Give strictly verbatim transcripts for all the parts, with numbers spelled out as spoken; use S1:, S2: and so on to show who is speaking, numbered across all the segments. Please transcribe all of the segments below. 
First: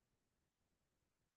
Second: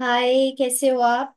S1: हाय, कैसे हो आप।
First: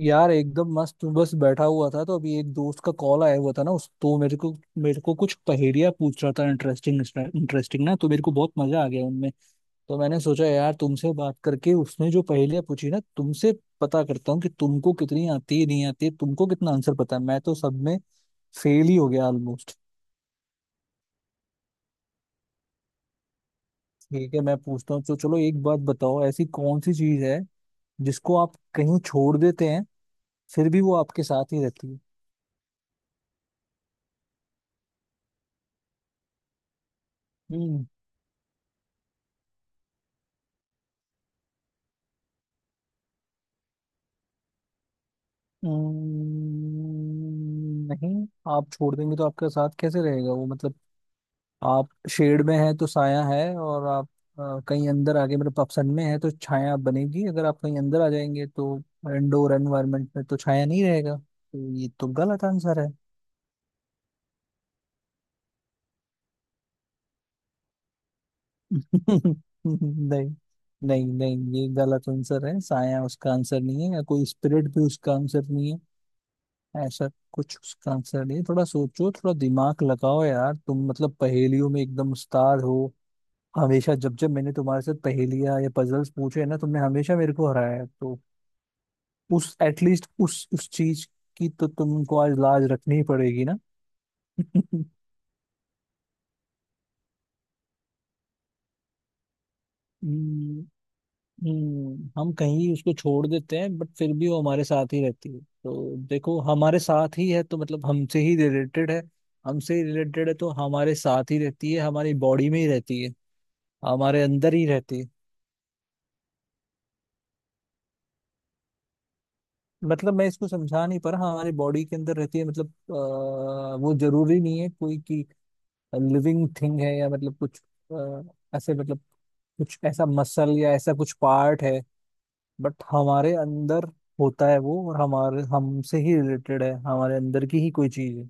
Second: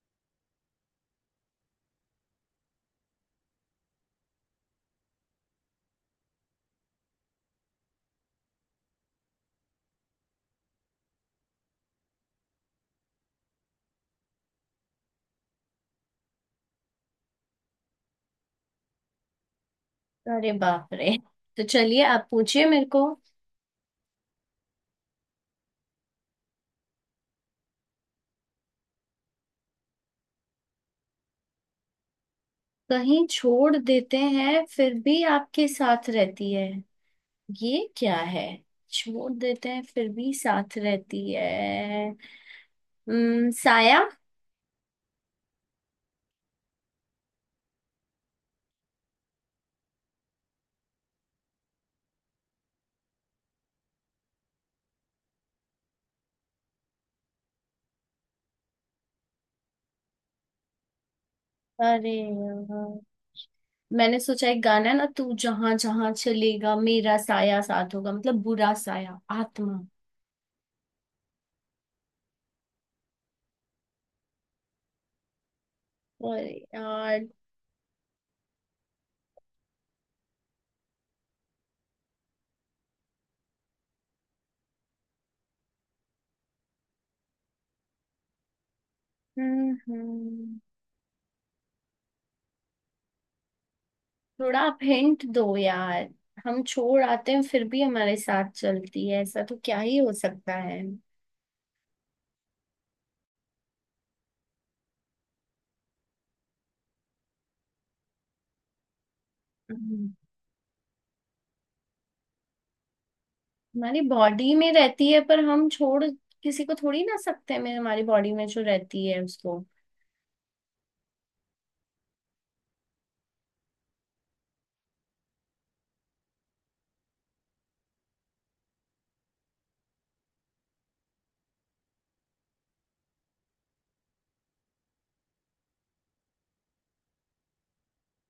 S2: यार एकदम मस्त हूँ, बस बैठा हुआ था तो अभी एक दोस्त का कॉल आया हुआ था ना। उस तो मेरे को मेरे को कुछ पहेलियाँ पूछ रहा था। इंटरेस्टिंग इंटरेस्टिंग ना, तो मेरे को बहुत मजा आ गया उनमें। तो मैंने सोचा यार तुमसे बात करके उसने जो पहेलियाँ पूछी ना तुमसे पता करता हूँ कि तुमको कितनी आती है, नहीं आती है, तुमको कितना आंसर पता है। मैं तो सब में फेल ही हो गया ऑलमोस्ट।
S1: अरे बाप रे। तो चलिए आप पूछिए मेरे को।
S2: ठीक है, मैं पूछता हूँ तो चलो एक बात बताओ, ऐसी कौन सी चीज है जिसको आप कहीं छोड़ देते हैं फिर भी वो आपके साथ ही रहती है।
S1: कहीं छोड़ देते हैं फिर भी आपके साथ रहती है? ये
S2: हम्म।
S1: क्या है? छोड़ देते हैं फिर भी साथ रहती है। उम, साया।
S2: हम्म, नहीं। आप छोड़ देंगे तो आपके साथ कैसे रहेगा वो, मतलब आप शेड में हैं तो साया है, और आप अ, कहीं अंदर आगे, मतलब आप सन में है तो छाया बनेगी, अगर आप कहीं अंदर आ जाएंगे तो इंडोर एनवायरनमेंट में तो छाया नहीं रहेगा, तो ये तो
S1: अरे
S2: गलत आंसर है।
S1: यार, मैंने सोचा एक गाना है ना, तू जहां जहां चलेगा मेरा साया साथ होगा, मतलब बुरा साया, आत्मा।
S2: नहीं। नहीं नहीं, ये गलत आंसर है। साया उसका आंसर नहीं है, या कोई स्पिरिट भी उसका आंसर नहीं है।
S1: अरे
S2: ऐसा
S1: यार।
S2: कुछ उसका आंसर नहीं है। थोड़ा सोचो, थोड़ा दिमाग लगाओ यार, तुम मतलब पहेलियों में एकदम उस्ताद हो। हमेशा जब जब मैंने तुम्हारे साथ पहेलियां या पजल्स पूछे हैं ना, तुमने हमेशा मेरे को हराया है, तो उस
S1: हम्म
S2: एटलीस्ट उस
S1: हम्म।
S2: उस चीज की तो तुमको आज लाज रखनी ही पड़ेगी ना।
S1: थोड़ा आप हिंट दो यार। हम छोड़ आते हैं फिर भी हमारे साथ चलती है, ऐसा तो क्या ही हो सकता
S2: हम्म।
S1: है।
S2: हम्म, हम कहीं उसको छोड़ देते हैं बट फिर भी वो हमारे साथ ही रहती है, तो देखो हमारे साथ ही है तो मतलब हमसे ही रिलेटेड है। हमसे ही
S1: हम्म,
S2: रिलेटेड है तो हमारे साथ ही रहती है, हमारी बॉडी में ही रहती है,
S1: हमारी
S2: हमारे अंदर
S1: बॉडी
S2: ही
S1: में
S2: रहती है।
S1: रहती है पर हम छोड़ किसी को थोड़ी ना सकते हैं। मैं हमारी बॉडी में जो रहती है उसको,
S2: मतलब मैं इसको समझा नहीं पा रहा। हमारी बॉडी के अंदर रहती है, मतलब अ, वो जरूरी नहीं है कोई की लिविंग थिंग है, या मतलब कुछ अ, ऐसे, मतलब कुछ ऐसा मसल या ऐसा कुछ पार्ट है बट हमारे अंदर होता है वो, और हमारे हमसे ही रिलेटेड है, हमारे अंदर की ही कोई चीज है।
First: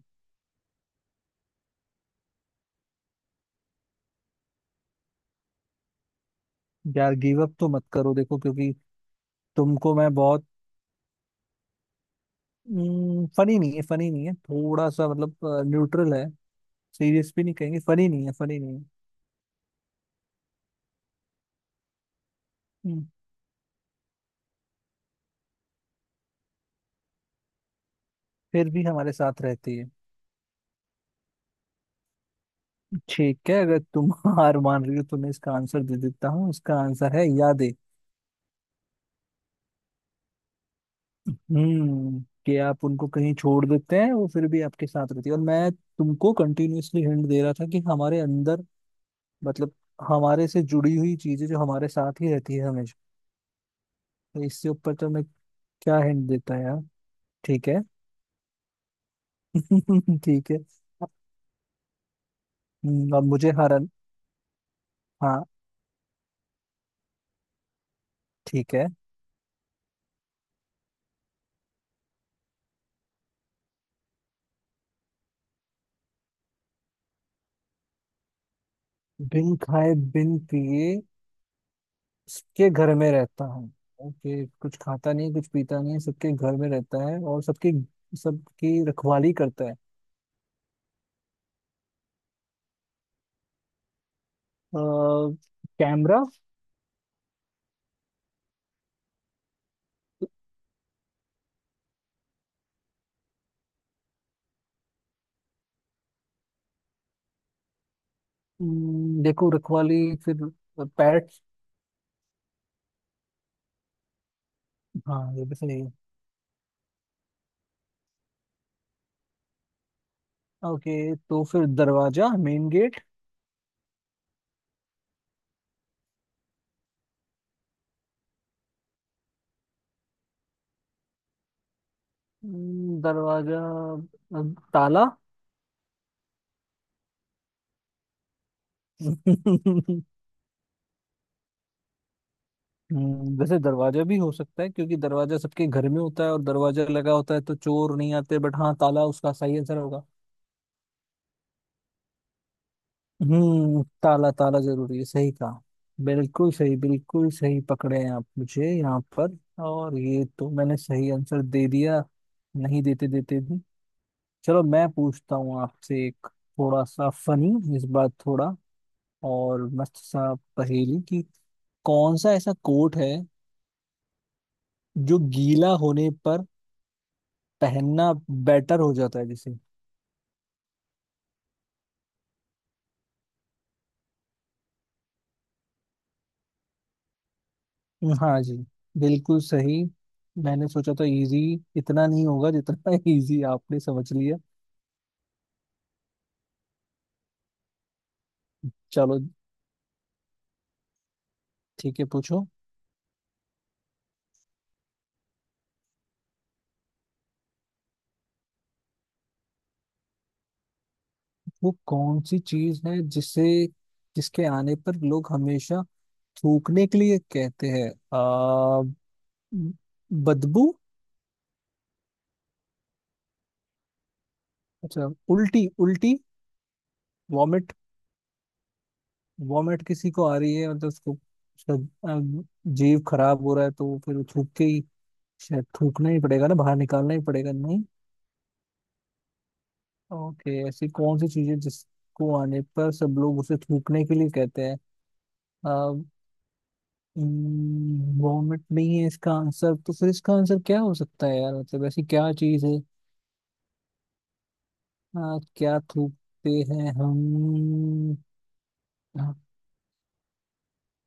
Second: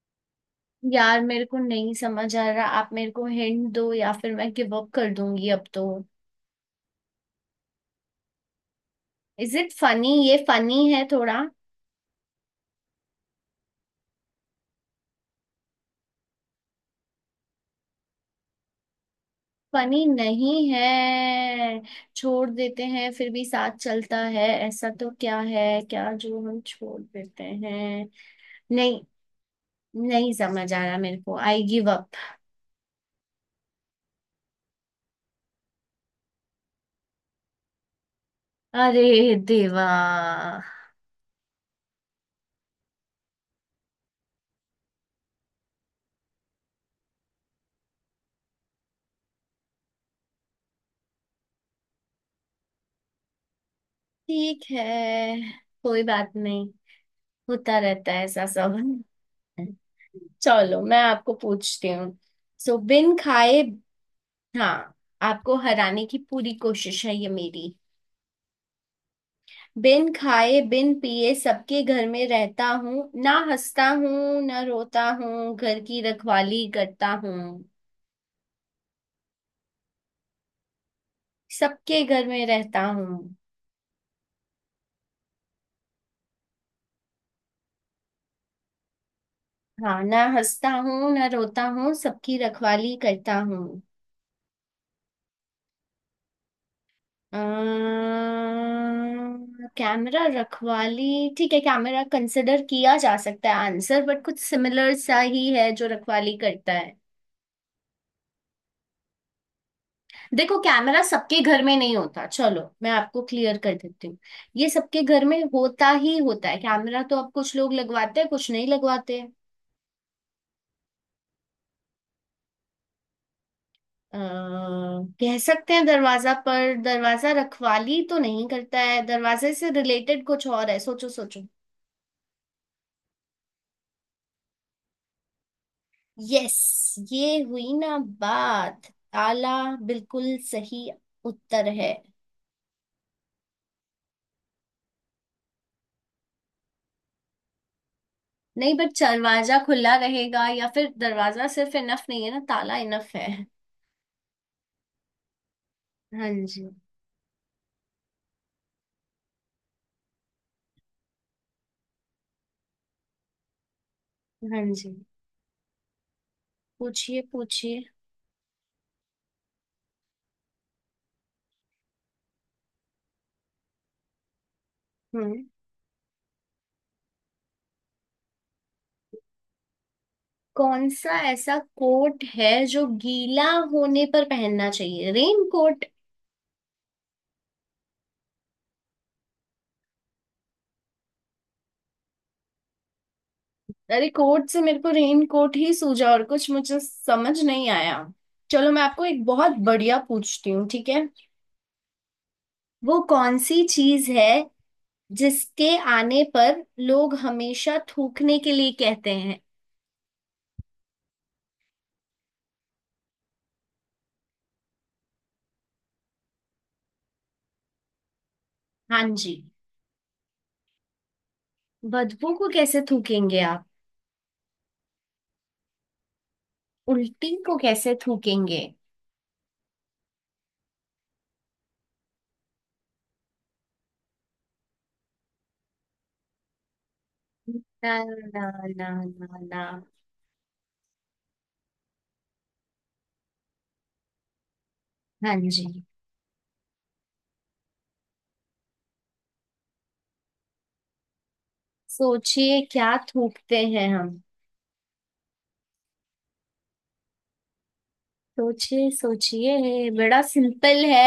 S1: यार मेरे को नहीं समझ आ रहा। आप मेरे को हिंट दो या फिर मैं गिव अप कर दूंगी अब तो।
S2: यार गिव अप तो मत करो, देखो क्योंकि
S1: इज इट
S2: तुमको मैं
S1: फनी? ये
S2: बहुत,
S1: फनी है थोड़ा?
S2: फनी नहीं है, फनी नहीं है, थोड़ा सा मतलब न्यूट्रल है। सीरियस भी नहीं कहेंगे, फनी नहीं है, फनी नहीं है।
S1: फनी नहीं है। छोड़ देते
S2: हम्म।
S1: हैं फिर भी साथ चलता है, ऐसा तो क्या है क्या, जो हम छोड़ देते हैं?
S2: फिर भी
S1: नहीं,
S2: हमारे साथ रहती है।
S1: नहीं समझ आ रहा मेरे को। I give up.
S2: ठीक है, अगर तुम हार मान रही हो तो मैं इसका आंसर दे देता हूँ। इसका आंसर है यादें।
S1: अरे देवा।
S2: हम्म। कि आप उनको कहीं छोड़ देते हैं, वो फिर भी आपके साथ रहती है। और मैं तुमको कंटिन्यूअसली हिंट दे रहा था कि हमारे अंदर, मतलब हमारे से जुड़ी हुई चीजें जो हमारे साथ ही रहती है हमेशा। तो
S1: ठीक
S2: इससे
S1: है,
S2: ऊपर तो मैं क्या
S1: कोई
S2: हिंट
S1: बात
S2: देता है
S1: नहीं।
S2: यार। ठीक
S1: होता
S2: है।
S1: रहता है ऐसा सब।
S2: ठीक है।
S1: चलो, मैं आपको पूछती हूँ। सो, बिन
S2: हम्म, अब मुझे
S1: खाए।
S2: हरन।
S1: हाँ।
S2: हाँ।
S1: आपको हराने की पूरी कोशिश है ये मेरी।
S2: ठीक है।
S1: बिन खाए बिन पिए सबके घर में रहता हूँ, ना हंसता हूँ ना रोता हूँ, घर की रखवाली करता हूँ।
S2: बिन खाए बिन पिए
S1: सबके घर में
S2: सबके
S1: रहता
S2: घर में
S1: हूँ।
S2: रहता हूँ। ओके, कुछ खाता नहीं, कुछ पीता नहीं, सबके घर में रहता है और सबकी सबकी रखवाली करता है। अ,
S1: हाँ, ना हंसता हूँ ना रोता हूँ, सबकी रखवाली करता हूँ।
S2: कैमरा।
S1: अम्म, कैमरा? रखवाली। ठीक है, कैमरा कंसिडर किया जा सकता है आंसर, बट कुछ सिमिलर सा ही है जो रखवाली करता है।
S2: हम्म, देखो रखवाली फिर
S1: देखो, कैमरा
S2: पैट।
S1: सबके घर में नहीं होता। चलो, मैं आपको क्लियर कर देती हूँ। ये सबके
S2: हाँ,
S1: घर में
S2: ये भी सही
S1: होता
S2: है।
S1: ही होता है, कैमरा तो अब कुछ लोग लगवाते हैं कुछ नहीं लगवाते।
S2: ओके, तो फिर दरवाजा, मेन गेट।
S1: अ, कह सकते हैं दरवाजा, पर दरवाजा रखवाली तो नहीं करता है। दरवाजे से रिलेटेड कुछ और है, सोचो सोचो।
S2: हम्म, दरवाजा, अ, ताला।
S1: यस, ये हुई ना बात। ताला, बिल्कुल सही उत्तर है।
S2: हम्म, वैसे दरवाजा भी हो सकता है क्योंकि दरवाजा सबके घर में होता है, और दरवाजा लगा होता है तो चोर नहीं आते, बट
S1: नहीं
S2: हाँ
S1: बट
S2: ताला उसका
S1: दरवाजा
S2: सही आंसर
S1: खुला
S2: होगा।
S1: रहेगा, या फिर दरवाजा सिर्फ इनफ नहीं है ना, ताला इनफ है।
S2: हम्म, ताला ताला जरूरी है, सही कहा।
S1: हाँ
S2: बिल्कुल
S1: जी।
S2: सही, बिल्कुल सही पकड़े हैं आप मुझे यहाँ पर। और ये तो मैंने सही आंसर दे दिया, नहीं देते देते भी। चलो,
S1: हाँ
S2: मैं
S1: जी,
S2: पूछता हूँ आपसे एक थोड़ा सा
S1: पूछिए
S2: फनी,
S1: पूछिए।
S2: इस बार थोड़ा और मस्त सा पहेली कि कौन सा ऐसा कोट है जो
S1: हम्म।
S2: गीला होने पर पहनना बेटर हो जाता है जैसे।
S1: कौन सा ऐसा कोट है जो गीला होने पर पहनना चाहिए? Rain coat.
S2: हाँ जी, बिल्कुल सही। मैंने सोचा था इजी इतना नहीं होगा, जितना इजी आपने
S1: अरे
S2: समझ लिया।
S1: कोट से मेरे को रेन कोट ही सूझा और कुछ मुझे समझ नहीं आया। चलो मैं आपको
S2: चलो
S1: एक बहुत बढ़िया पूछती हूँ, ठीक है।
S2: ठीक है, पूछो।
S1: वो कौन सी चीज है जिसके आने पर लोग हमेशा थूकने के लिए कहते हैं?
S2: वो कौन सी चीज है जिसे, जिसके आने पर लोग हमेशा थूकने के लिए कहते हैं। आ,
S1: हाँ जी।
S2: बदबू।
S1: बदबू को कैसे थूकेंगे आप?
S2: अच्छा, उल्टी, उल्टी,
S1: उल्टी को
S2: वॉमिट।
S1: कैसे थूकेंगे?
S2: वॉमिट किसी को आ रही है मतलब उसको, उसका अ, जीव खराब हो रहा है, तो वो फिर थूक के ही, शायद थूकना ही पड़ेगा ना, बाहर निकालना ही पड़ेगा नहीं।
S1: ना ना, ना ना ना।
S2: ओके, ऐसी कौन सी चीज है जिसको आने पर सब लोग उसे थूकने के लिए कहते
S1: हाँ जी।
S2: हैं। वॉमिट नहीं है इसका आंसर, तो फिर इसका आंसर क्या हो सकता है यार, मतलब ऐसी क्या
S1: सोचिए,
S2: चीज है।
S1: क्या थूकते हैं हम?
S2: आ, क्या थूकते हैं हम।
S1: सोचिए
S2: आ,
S1: सोचिए, बड़ा सिंपल है।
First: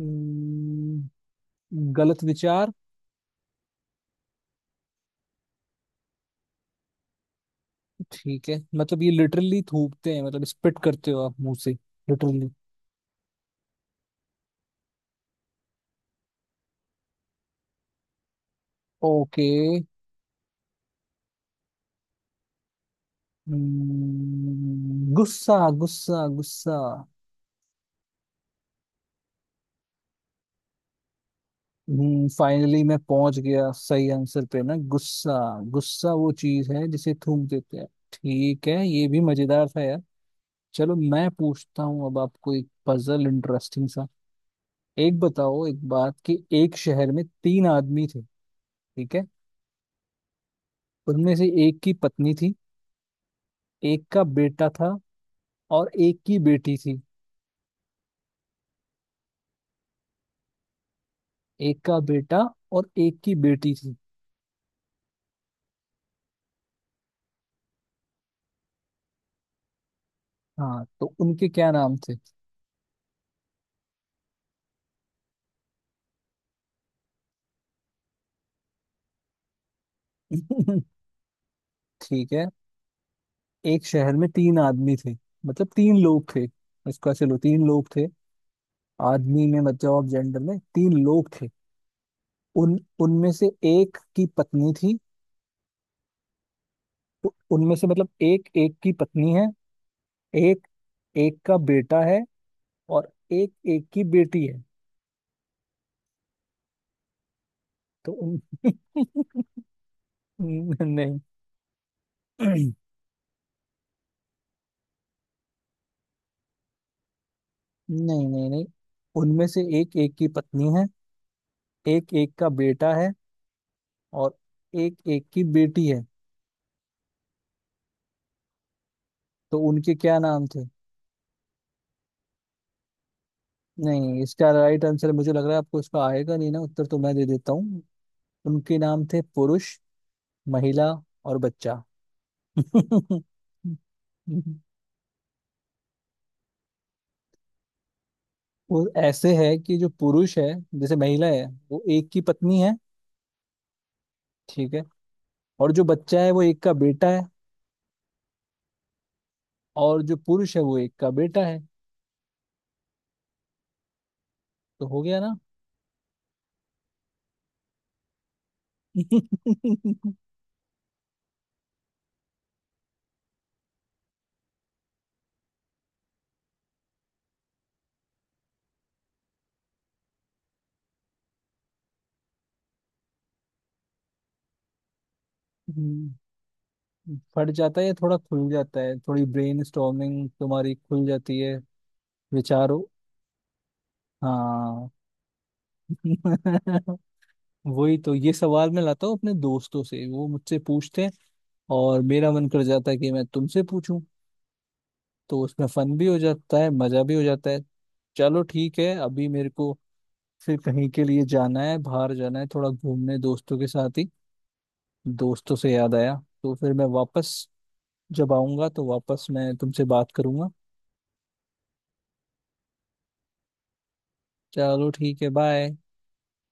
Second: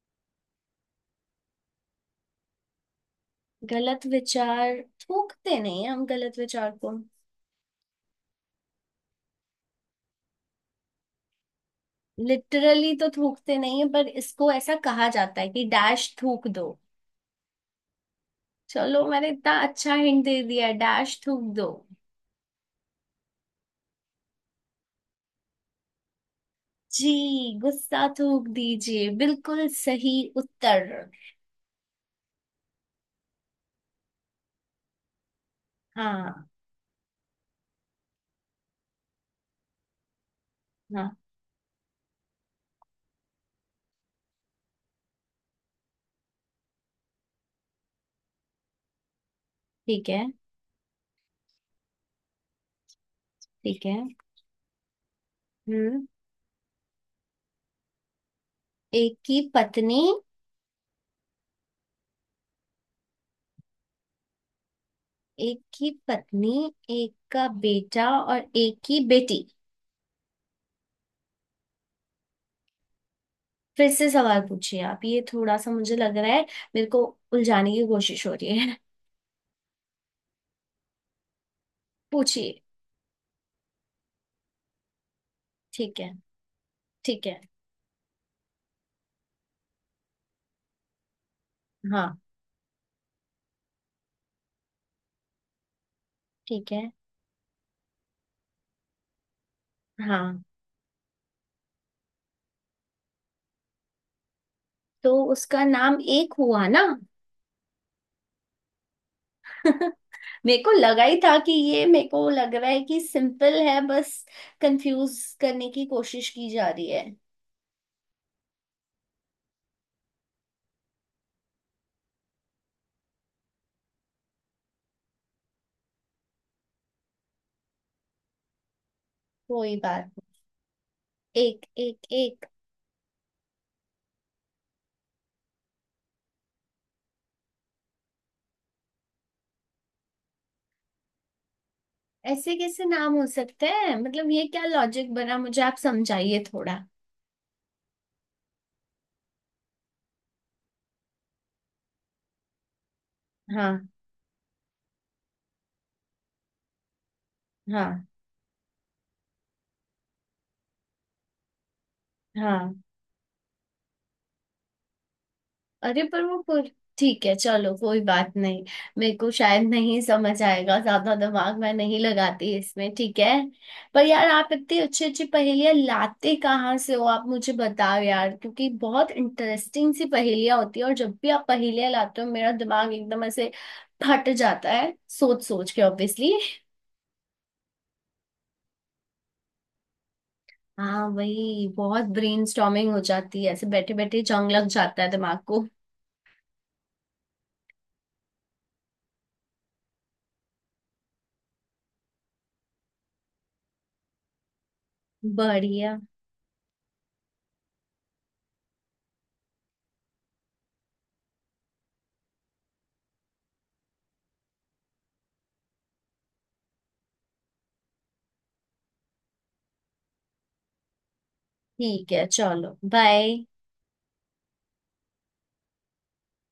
S2: हम्म, गलत विचार।
S1: गलत विचार थूकते नहीं है हम गलत विचार को।
S2: ठीक है, मतलब ये लिटरली थूकते हैं, मतलब स्पिट करते हो आप मुंह से, लिटरली।
S1: लिटरली तो थूकते नहीं है, पर इसको ऐसा कहा जाता है कि डैश थूक दो। चलो मैंने
S2: ओके,
S1: इतना अच्छा हिंट दे दिया, डैश थूक दो।
S2: गुस्सा, गुस्सा, गुस्सा।
S1: जी, गुस्सा थूक दीजिए, बिल्कुल सही उत्तर।
S2: हम्म, फाइनली मैं पहुंच गया सही आंसर पे ना, गुस्सा। गुस्सा वो
S1: हाँ।
S2: चीज है जिसे थूक देते हैं। ठीक है, ये भी मजेदार था यार। चलो
S1: हाँ,
S2: मैं पूछता हूँ अब आपको एक पजल इंटरेस्टिंग सा। एक बताओ एक बात कि एक शहर में तीन आदमी थे, ठीक है।
S1: ठीक है।
S2: उनमें से एक की पत्नी थी,
S1: ठीक है।
S2: एक का बेटा था, और
S1: हम्म।
S2: एक की बेटी थी।
S1: एक की पत्नी।
S2: एक का बेटा और एक की बेटी थी।
S1: एक की पत्नी, एक का बेटा और एक की बेटी।
S2: हाँ, तो उनके क्या नाम थे।
S1: फिर से सवाल पूछिए आप, ये थोड़ा सा मुझे लग रहा है मेरे को उलझाने की कोशिश हो रही है।
S2: ठीक है,
S1: पूछिए।
S2: एक शहर में तीन आदमी थे, मतलब तीन
S1: ठीक है।
S2: लोग थे, इसका
S1: ठीक
S2: चलो
S1: है।
S2: तीन लोग थे। आदमी में मतलब आप जेंडर में तीन लोग थे।
S1: हाँ।
S2: उन उनमें से एक की पत्नी थी।
S1: ठीक है।
S2: तो उनमें से मतलब एक एक की पत्नी है,
S1: हाँ,
S2: एक एक का बेटा है, और एक एक की बेटी है।
S1: तो उसका नाम एक हुआ ना?
S2: तो उन,
S1: मेरे को लगा ही
S2: नहीं।
S1: था कि ये, मेरे को लग रहा
S2: नहीं,
S1: है कि सिंपल है बस, कंफ्यूज करने की कोशिश की जा रही है।
S2: नहीं नहीं, उनमें से एक एक की पत्नी है, एक एक का बेटा है, और एक एक की बेटी है। तो
S1: कोई
S2: उनके
S1: बात
S2: क्या नाम थे।
S1: नहीं। एक, एक, एक।
S2: नहीं, इसका राइट आंसर मुझे लग रहा है आपको इसका आएगा नहीं ना, उत्तर तो मैं दे देता हूँ। उनके नाम थे पुरुष, महिला, और बच्चा।
S1: ऐसे कैसे नाम हो सकते हैं? मतलब ये क्या लॉजिक बना, मुझे आप समझाइए थोड़ा।
S2: वो ऐसे है कि जो पुरुष है, जैसे महिला है, वो एक की पत्नी है,
S1: हाँ।
S2: ठीक है। और जो बच्चा है वो एक का बेटा है।
S1: हाँ।
S2: और जो पुरुष है वो एक का बेटा है।
S1: हाँ।
S2: तो हो गया ना।
S1: अरे पर वो पुर... ठीक है, चलो कोई बात नहीं। मेरे को शायद नहीं
S2: हम्म।
S1: समझ आएगा, ज्यादा दिमाग मैं नहीं लगाती इसमें, ठीक है। पर यार, आप इतनी अच्छी अच्छी पहेलियां लाते कहाँ से हो, आप मुझे बताओ यार, क्योंकि बहुत इंटरेस्टिंग सी पहेलियां होती है, और जब भी आप पहेलियां लाते हो मेरा दिमाग एकदम ऐसे फट जाता है सोच सोच के, ऑब्वियसली।
S2: फट जाता है या थोड़ा खुल जाता है, थोड़ी ब्रेन स्टॉर्मिंग तुम्हारी
S1: हाँ
S2: खुल जाती है,
S1: वही, बहुत
S2: विचारों।
S1: ब्रेनस्टॉर्मिंग हो जाती है, ऐसे बैठे बैठे जंग लग
S2: हाँ।
S1: जाता है दिमाग को।
S2: वही तो ये सवाल मैं लाता हूँ, अपने दोस्तों से वो मुझसे पूछते हैं, और मेरा मन कर जाता है कि मैं तुमसे पूछूं, तो उसमें फन
S1: बढ़िया।
S2: भी हो जाता है, मजा भी हो जाता है। चलो ठीक है, अभी मेरे को फिर कहीं के लिए जाना है, बाहर जाना है थोड़ा घूमने दोस्तों के साथ ही। दोस्तों से याद आया, तो फिर मैं वापस जब आऊंगा तो वापस मैं तुमसे बात करूंगा।
S1: ठीक है चलो, बाय।
S2: चलो ठीक है, बाय।